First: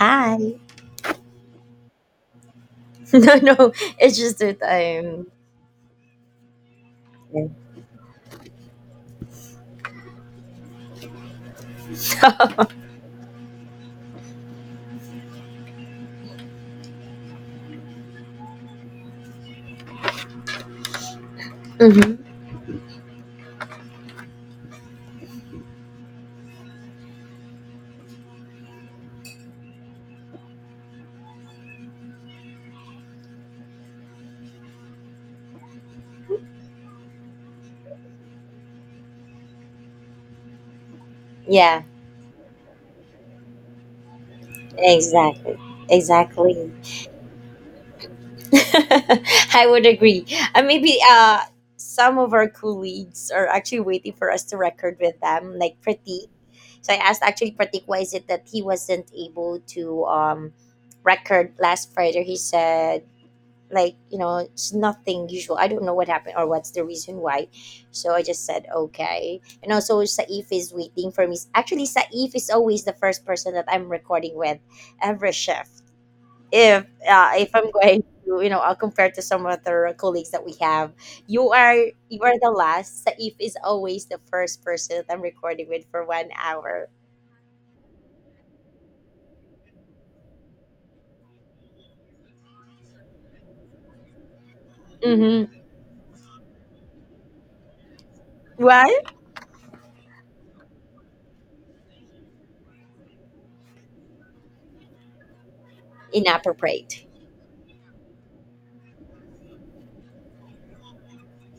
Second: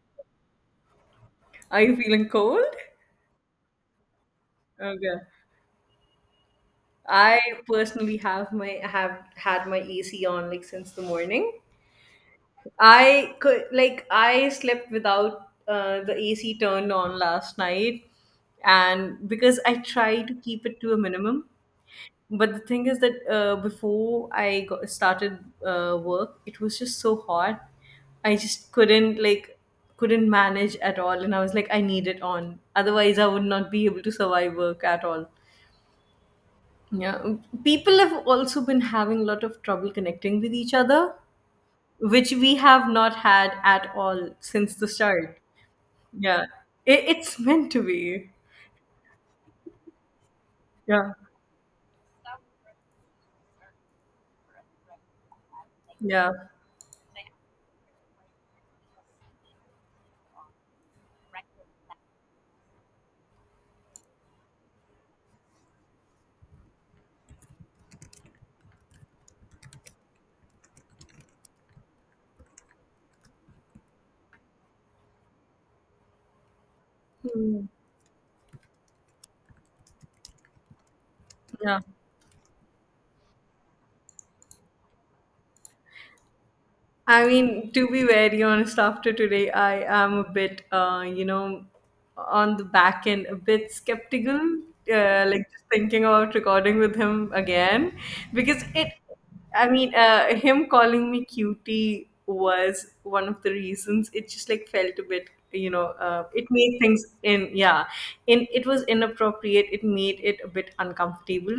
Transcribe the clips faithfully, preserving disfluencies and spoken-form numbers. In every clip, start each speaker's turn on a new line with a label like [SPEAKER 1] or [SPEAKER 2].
[SPEAKER 1] Hi.
[SPEAKER 2] Are you feeling cold?
[SPEAKER 1] No, no, it's just that
[SPEAKER 2] Okay.
[SPEAKER 1] I'm.
[SPEAKER 2] I personally have my have had my A C on, like, since the morning. I could like I slept without uh, the A C turned on last night, and because I try to keep it to a minimum.
[SPEAKER 1] Mhm.
[SPEAKER 2] But the thing is that uh, before I got started uh, work, it was just so hot. I just couldn't like couldn't manage at all, and I was like, I need it on. Otherwise, I would not be able to survive work at all. Yeah, people have also been having a lot of trouble connecting with each other,
[SPEAKER 1] Yeah,
[SPEAKER 2] which we have not had at all since the start.
[SPEAKER 1] exactly,
[SPEAKER 2] Yeah,
[SPEAKER 1] exactly.
[SPEAKER 2] it, it's meant to be.
[SPEAKER 1] I would agree. And maybe
[SPEAKER 2] Yeah,
[SPEAKER 1] uh, some of our colleagues are actually waiting for us to record with them, like Pratik.
[SPEAKER 2] yeah.
[SPEAKER 1] So I asked actually Pratik, why is it that he wasn't able to um record last Friday? He said like you know it's nothing usual. I don't know what happened or what's the reason why, so I just said okay. And also Saif is waiting for me. Actually Saif is always the first person that I'm recording with every shift. If uh, if
[SPEAKER 2] Hmm.
[SPEAKER 1] I'm going to, you know, I'll compare to some other colleagues that we have, you are,
[SPEAKER 2] Yeah.
[SPEAKER 1] you are the last. Saif is always the first person that I'm recording with for one hour.
[SPEAKER 2] I mean, to be very honest, after today, I am a bit, uh, you know, on the back end, a bit skeptical, uh,
[SPEAKER 1] Mm-hmm.
[SPEAKER 2] like just thinking about recording with him again, because it,
[SPEAKER 1] What?
[SPEAKER 2] I mean, uh, him calling me cutie was one of the reasons. It just like felt a bit, you know, uh, it made
[SPEAKER 1] Inappropriate.
[SPEAKER 2] things in, yeah, in it was inappropriate. It made it a bit uncomfortable.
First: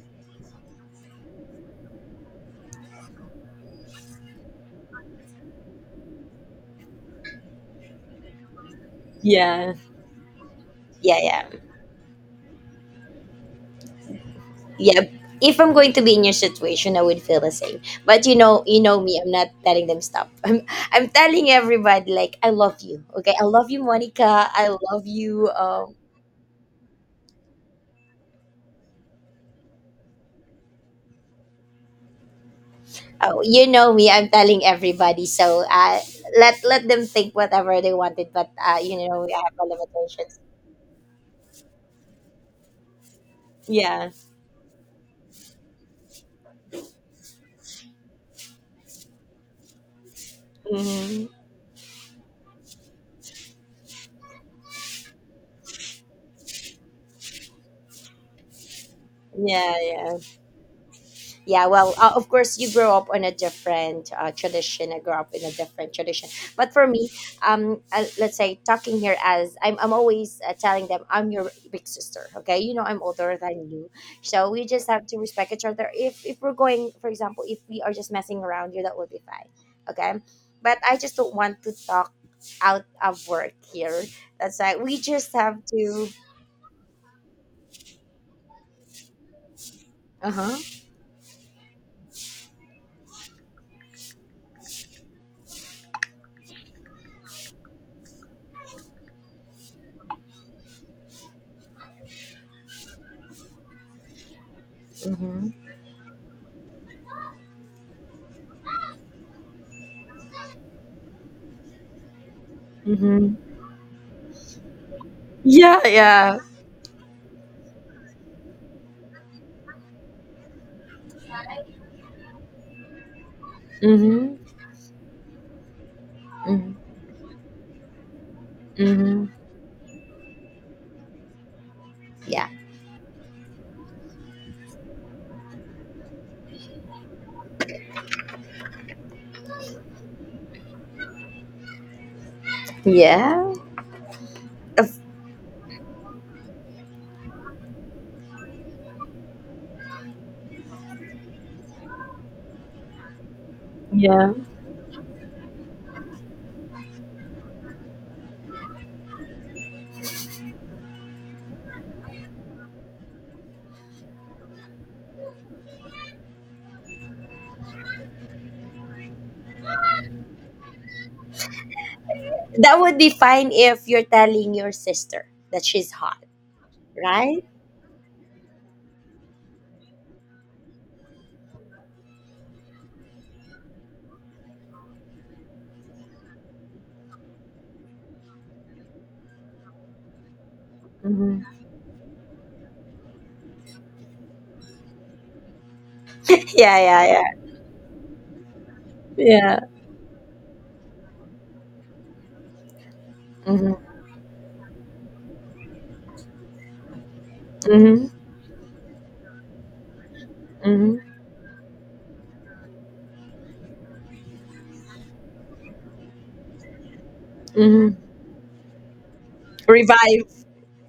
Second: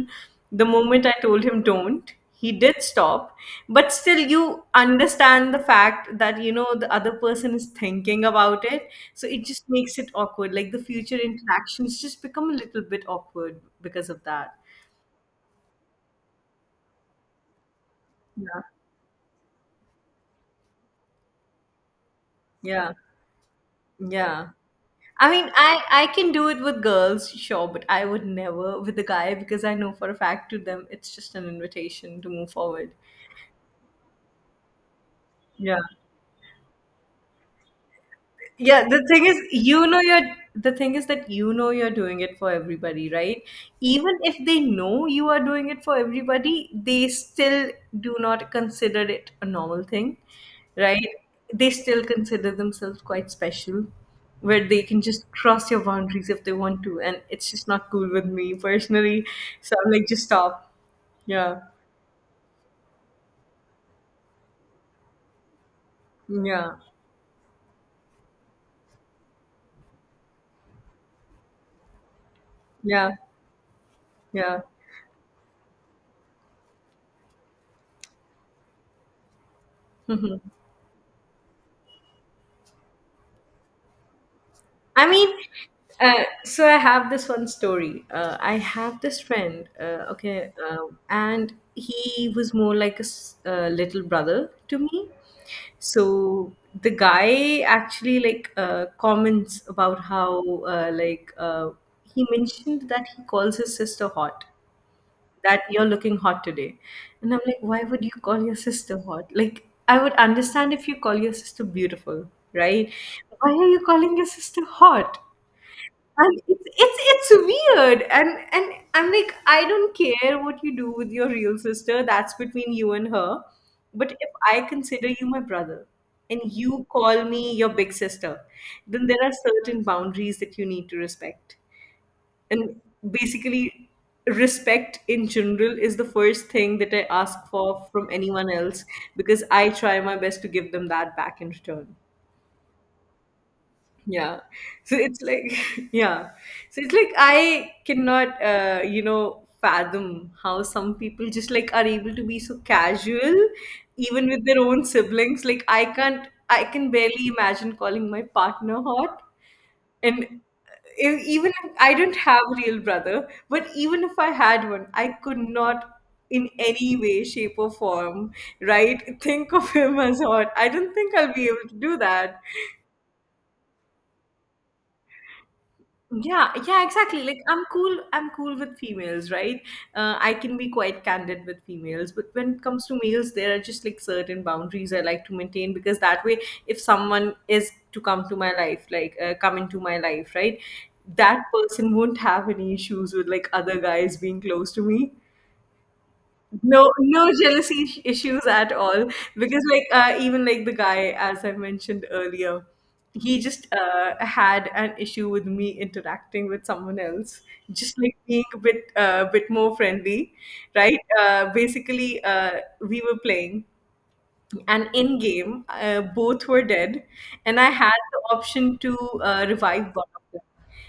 [SPEAKER 2] The moment I told him don't, he did stop, but still you understand the fact that you know the other person is thinking about it, so it just
[SPEAKER 1] Yeah,
[SPEAKER 2] makes it awkward. Like, the future
[SPEAKER 1] yeah, yeah,
[SPEAKER 2] interactions just become a little bit awkward because of that.
[SPEAKER 1] yeah. If I'm going to be in your situation I would feel the same, but you
[SPEAKER 2] Yeah,
[SPEAKER 1] know, you know me, I'm not telling them stop. i'm, I'm telling everybody like I love
[SPEAKER 2] yeah,
[SPEAKER 1] you, okay? I love you Monica,
[SPEAKER 2] yeah.
[SPEAKER 1] I love
[SPEAKER 2] I
[SPEAKER 1] you
[SPEAKER 2] mean, i
[SPEAKER 1] um
[SPEAKER 2] i can do it with girls, sure, but I would never with a guy because I know for a fact to them it's just an invitation to move forward.
[SPEAKER 1] oh, you know me, I'm telling everybody, so
[SPEAKER 2] Yeah.
[SPEAKER 1] uh let let them think whatever they wanted, but uh
[SPEAKER 2] Yeah,
[SPEAKER 1] you
[SPEAKER 2] the
[SPEAKER 1] know
[SPEAKER 2] thing
[SPEAKER 1] I
[SPEAKER 2] is,
[SPEAKER 1] have my
[SPEAKER 2] you know, you're
[SPEAKER 1] limitations.
[SPEAKER 2] the thing is that you know you're doing it for everybody, right?
[SPEAKER 1] Yeah.
[SPEAKER 2] Even if they know you are doing it for everybody, they still do not consider it a normal thing, right?
[SPEAKER 1] Hmm.
[SPEAKER 2] They still consider themselves quite special, where they can just cross your boundaries if they want to, and it's just not cool with me personally.
[SPEAKER 1] Yeah,
[SPEAKER 2] So I'm like,
[SPEAKER 1] yeah.
[SPEAKER 2] just stop. Yeah,
[SPEAKER 1] Yeah, well, uh, of course, you grow up on a different uh, tradition. I grew up in a different tradition. But
[SPEAKER 2] yeah,
[SPEAKER 1] for me, um, uh, let's say talking here, as I'm, I'm always uh, telling them I'm your big sister. Okay, you know I'm
[SPEAKER 2] yeah,
[SPEAKER 1] older than you, so
[SPEAKER 2] yeah.
[SPEAKER 1] we just have to respect each other. If if we're going, for example, if we are just messing around, you, that would be fine. Okay, but I just don't want to talk out of work here. That's why we
[SPEAKER 2] I
[SPEAKER 1] just
[SPEAKER 2] mean,
[SPEAKER 1] have to.
[SPEAKER 2] uh, so I have this one story. Uh, I have this friend, uh,
[SPEAKER 1] Uh
[SPEAKER 2] okay,
[SPEAKER 1] huh.
[SPEAKER 2] um, and he was more like a s- uh, little brother to me. So the guy actually like uh, comments about how uh, like uh, he mentioned that he calls his sister hot,
[SPEAKER 1] Mm-hmm.
[SPEAKER 2] that you're looking hot today, and I'm like, why would you call your sister hot? Like, I would understand if you call your sister beautiful, right?
[SPEAKER 1] Mm-hmm.
[SPEAKER 2] Why are you calling your sister hot?
[SPEAKER 1] Yeah. Yeah.
[SPEAKER 2] And it's, it's it's weird, and and I'm like, I don't care what you do with your real sister. That's between you and her. But if
[SPEAKER 1] Mm-hmm.
[SPEAKER 2] I consider you my brother, and you call me your big sister, then there
[SPEAKER 1] Mm-hmm.
[SPEAKER 2] are certain boundaries that you need to respect.
[SPEAKER 1] Yeah.
[SPEAKER 2] And basically, respect in general is the first thing that I ask for from anyone else because I try my best to give them that back in return.
[SPEAKER 1] Yeah.
[SPEAKER 2] Yeah. So
[SPEAKER 1] Of-
[SPEAKER 2] it's like, yeah. So it's like I cannot, uh, you know, fathom how some people just like are able to be so casual, even
[SPEAKER 1] Yeah.
[SPEAKER 2] with their own siblings. Like, I can't, I can barely imagine calling my partner hot. And uh, if, even if I don't have a real brother, but even if I had one, I could not in any way, shape, or form, right? Think of him as hot. I don't think I'll be able to do that.
[SPEAKER 1] That would be fine if you're telling your sister that she's hot,
[SPEAKER 2] Yeah, yeah, exactly. Like,
[SPEAKER 1] right?
[SPEAKER 2] I'm cool. I'm cool with females, right? Uh, I can be quite candid with females, but when it comes to males, there are just like certain boundaries I like to maintain, because that way, if someone is to come to my life, like uh, come into my life, right,
[SPEAKER 1] Hmm.
[SPEAKER 2] that person won't have any issues with like other guys being close to me.
[SPEAKER 1] Yeah,
[SPEAKER 2] No,
[SPEAKER 1] yeah,
[SPEAKER 2] no
[SPEAKER 1] yeah.
[SPEAKER 2] jealousy ish- issues at all.
[SPEAKER 1] Yeah.
[SPEAKER 2] Because like uh, even like the guy, as I mentioned earlier, he just
[SPEAKER 1] Mm-hmm.
[SPEAKER 2] uh, had an issue with me interacting with someone else, just
[SPEAKER 1] Mm-hmm.
[SPEAKER 2] like being a bit uh, bit more friendly, right?
[SPEAKER 1] Mm-hmm.
[SPEAKER 2] Uh, basically, uh, we were playing. And in game, uh, both were dead, and I
[SPEAKER 1] Mm-hmm.
[SPEAKER 2] had the option to uh, revive one of
[SPEAKER 1] Revive
[SPEAKER 2] them.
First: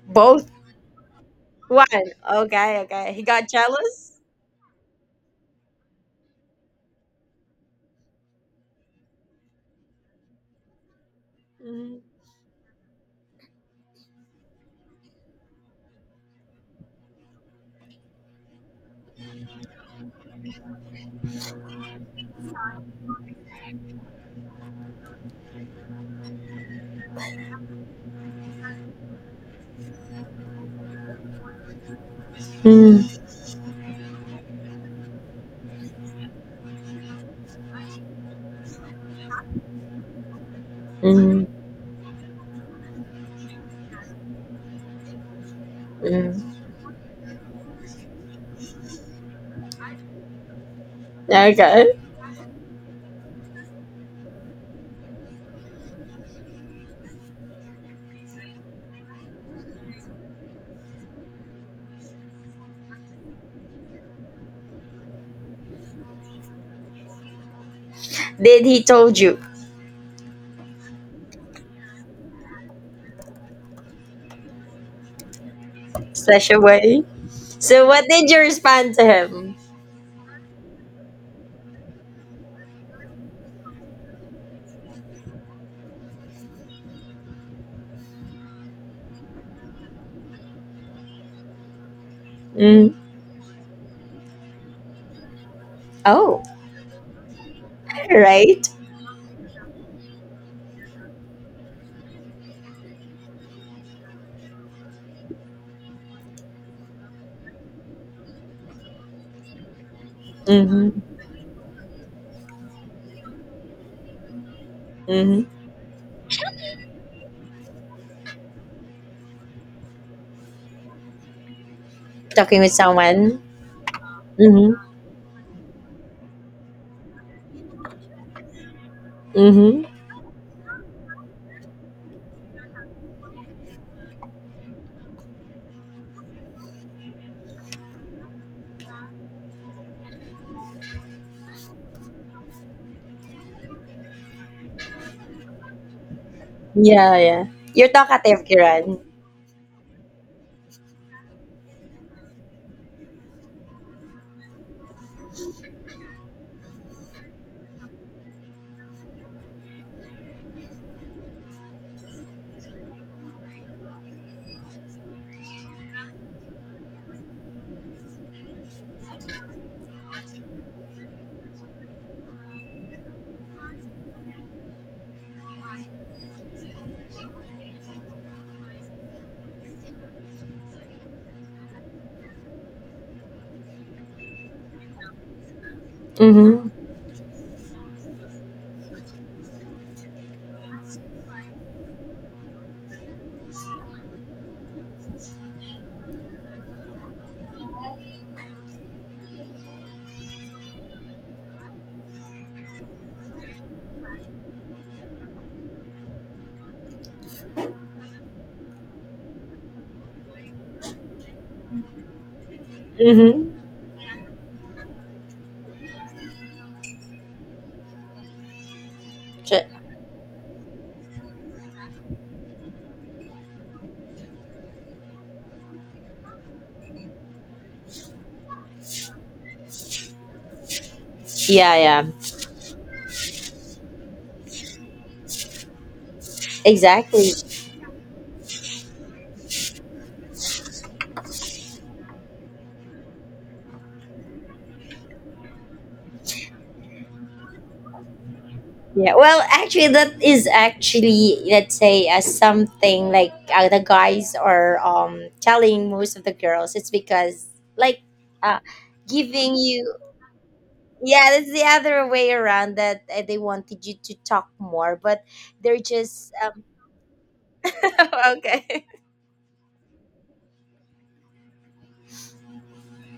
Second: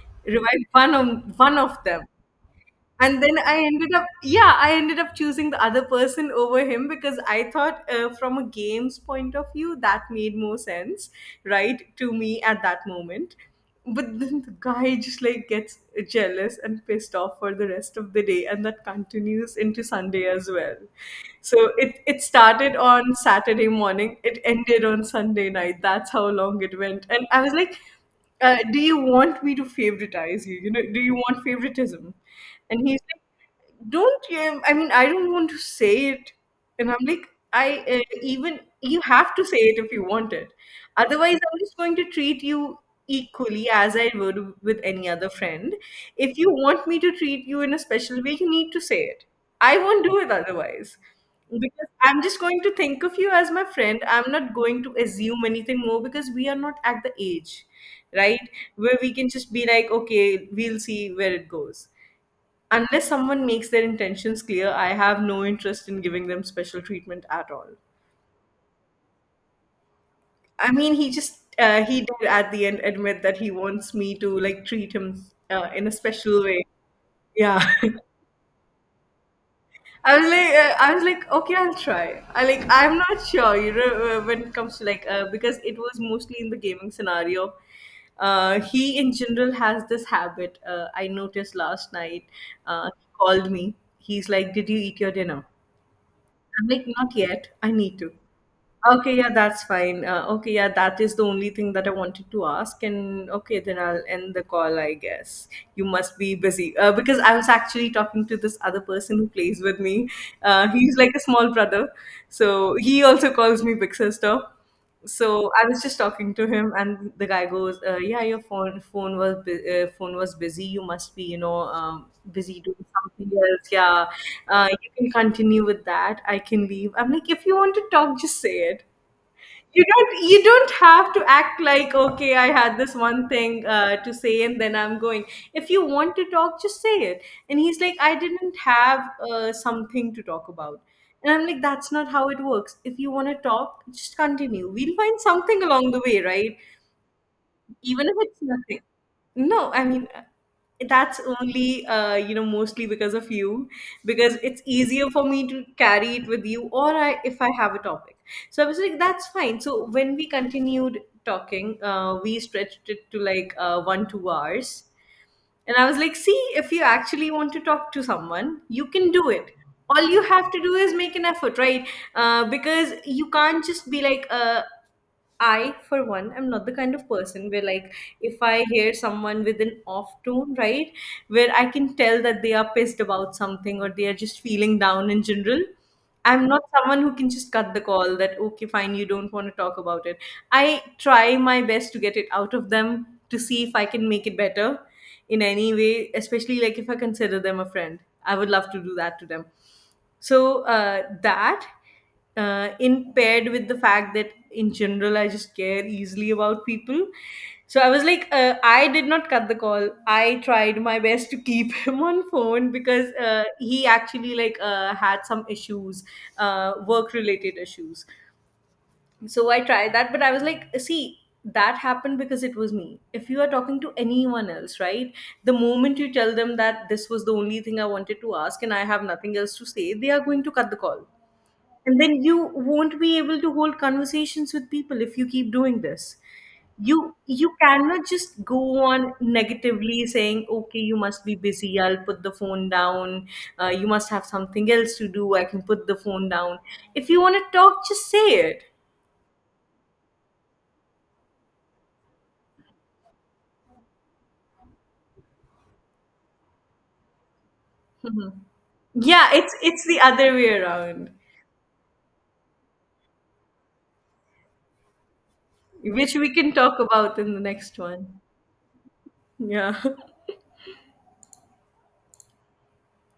[SPEAKER 1] both.
[SPEAKER 2] Revive one of one of
[SPEAKER 1] One.
[SPEAKER 2] them,
[SPEAKER 1] Okay, okay.
[SPEAKER 2] and
[SPEAKER 1] He
[SPEAKER 2] then
[SPEAKER 1] got
[SPEAKER 2] I ended up,
[SPEAKER 1] jealous?
[SPEAKER 2] yeah, I ended up choosing the other person over him because I thought, uh, from a game's point of view that made more sense, right,
[SPEAKER 1] Mm-hmm.
[SPEAKER 2] to me at that moment. But then the guy just like gets jealous and pissed off for the rest of the day, and that continues into Sunday as well. So it it started on Saturday morning, it ended on Sunday night. That's how long it went, and I was like, uh, do you want me to favoritize you? You know, do you want favoritism? And he's like, don't you? I mean, I don't want to say it. And I'm like, I uh, even you have to say it if you want it. Otherwise,
[SPEAKER 1] Mm-hmm.
[SPEAKER 2] I'm just going to treat you equally as I would with any other friend. If you
[SPEAKER 1] Mm-hmm.
[SPEAKER 2] want me to treat you in a special way, you need to say it. I won't do it otherwise. Because
[SPEAKER 1] Okay.
[SPEAKER 2] I'm just going to think of you as my friend. I'm not going to assume anything more because we are not at the age, right? Where we can just be like, okay, we'll see where it goes. Unless someone makes their intentions clear, I have no interest in giving them special treatment at all.
[SPEAKER 1] Did he told you
[SPEAKER 2] I mean, he just uh, he did at the end admit that he wants me to like treat him uh, in a special
[SPEAKER 1] such a
[SPEAKER 2] way.
[SPEAKER 1] way?
[SPEAKER 2] Yeah.
[SPEAKER 1] So what did you respond to him?
[SPEAKER 2] I was like, uh, I was like, okay, I'll try. I like, I'm not sure, you know, uh, when it comes to like, uh, because it was mostly in the gaming scenario. Uh, he in general has this habit. Uh, I noticed last night. Uh,
[SPEAKER 1] Mm-hmm.
[SPEAKER 2] he called me. He's like, "Did you eat your dinner?"
[SPEAKER 1] Oh,
[SPEAKER 2] I'm like, not yet. I need to.
[SPEAKER 1] right.
[SPEAKER 2] Okay, yeah, that's fine. Uh, okay, yeah, that is the only thing that I wanted to ask. And okay, then I'll end the call, I guess. You must be busy. Uh, because I was actually talking to this other person who plays with me. Uh, he's like
[SPEAKER 1] Mm-hmm.
[SPEAKER 2] a small brother. So he also calls me Big Sister,
[SPEAKER 1] Mm-hmm.
[SPEAKER 2] so I was just talking to him, and the guy goes, uh, "Yeah, your phone phone was bu- uh, phone was busy. You must be, you know, um,
[SPEAKER 1] Talking
[SPEAKER 2] busy
[SPEAKER 1] with
[SPEAKER 2] doing something
[SPEAKER 1] someone.
[SPEAKER 2] else. Yeah, uh,
[SPEAKER 1] Mm-hmm.
[SPEAKER 2] you can continue with that. I can leave." I'm like, "If you want to talk, just say it. You
[SPEAKER 1] Mhm.
[SPEAKER 2] don't you don't have to act like okay I had this one thing uh, to say and then I'm going. If you want to talk, just say it." And he's like, I didn't have uh, something to talk about. And I'm like, that's not how it works. If you want to talk, just continue. We'll find something along the way, right?
[SPEAKER 1] Yeah, yeah. You're
[SPEAKER 2] Even if it's
[SPEAKER 1] talkative,
[SPEAKER 2] nothing.
[SPEAKER 1] Kiran.
[SPEAKER 2] No, I mean, uh, that's only uh, you know, mostly because of you, because it's easier for me to carry it with you, or I, if I have a topic. So I was like, that's fine. So when we continued talking, uh, we stretched it to like uh, one two hours. And I was like, see, if you actually want to talk to someone, you can do it. All you have to do is make an effort, right? Uh, because you can't just be like, uh, I, for one, am not the kind of person where, like, if I hear someone with an off tone, right, where I can tell that they are pissed about something or they are just feeling down in general, I'm not
[SPEAKER 1] Mhm.
[SPEAKER 2] someone who can just cut the call that, okay, fine, you don't want to talk about it. I try my best to get it out of them to see if I can make it better in any way, especially like if I consider them a friend. I would love to do that to them. So uh, that, uh, in paired with the fact that in general I just care easily about people. So I was like, uh, I did not cut the call. I tried my best to keep him on phone because uh,
[SPEAKER 1] Mhm.
[SPEAKER 2] he actually like uh, had some issues, uh, work related issues. So I
[SPEAKER 1] Ch-
[SPEAKER 2] tried that, but I was like, see, that happened because it was me. If you are talking to anyone else, right, the moment you tell them that this was the only thing I wanted to ask and I have nothing else to say, they are going to cut the call.
[SPEAKER 1] Yeah,
[SPEAKER 2] And
[SPEAKER 1] yeah.
[SPEAKER 2] then you won't be able to hold conversations with people if you keep doing this. You
[SPEAKER 1] Exactly.
[SPEAKER 2] you cannot just go on negatively saying, okay, you must be busy, I'll put the phone down. uh, you must have something else to do, I can put the phone down. If you want to talk, just say it.
[SPEAKER 1] Yeah. Well, actually, that is actually, let's say uh, something like uh, the guys are um telling most of the girls. It's because like
[SPEAKER 2] Mhm.
[SPEAKER 1] uh
[SPEAKER 2] Yeah, it's
[SPEAKER 1] giving
[SPEAKER 2] it's
[SPEAKER 1] you,
[SPEAKER 2] the other way around,
[SPEAKER 1] yeah, that's the other way around, that uh, they wanted you to talk more, but they're
[SPEAKER 2] which
[SPEAKER 1] just
[SPEAKER 2] we can
[SPEAKER 1] um,
[SPEAKER 2] talk about in the next one.
[SPEAKER 1] okay.
[SPEAKER 2] Yeah.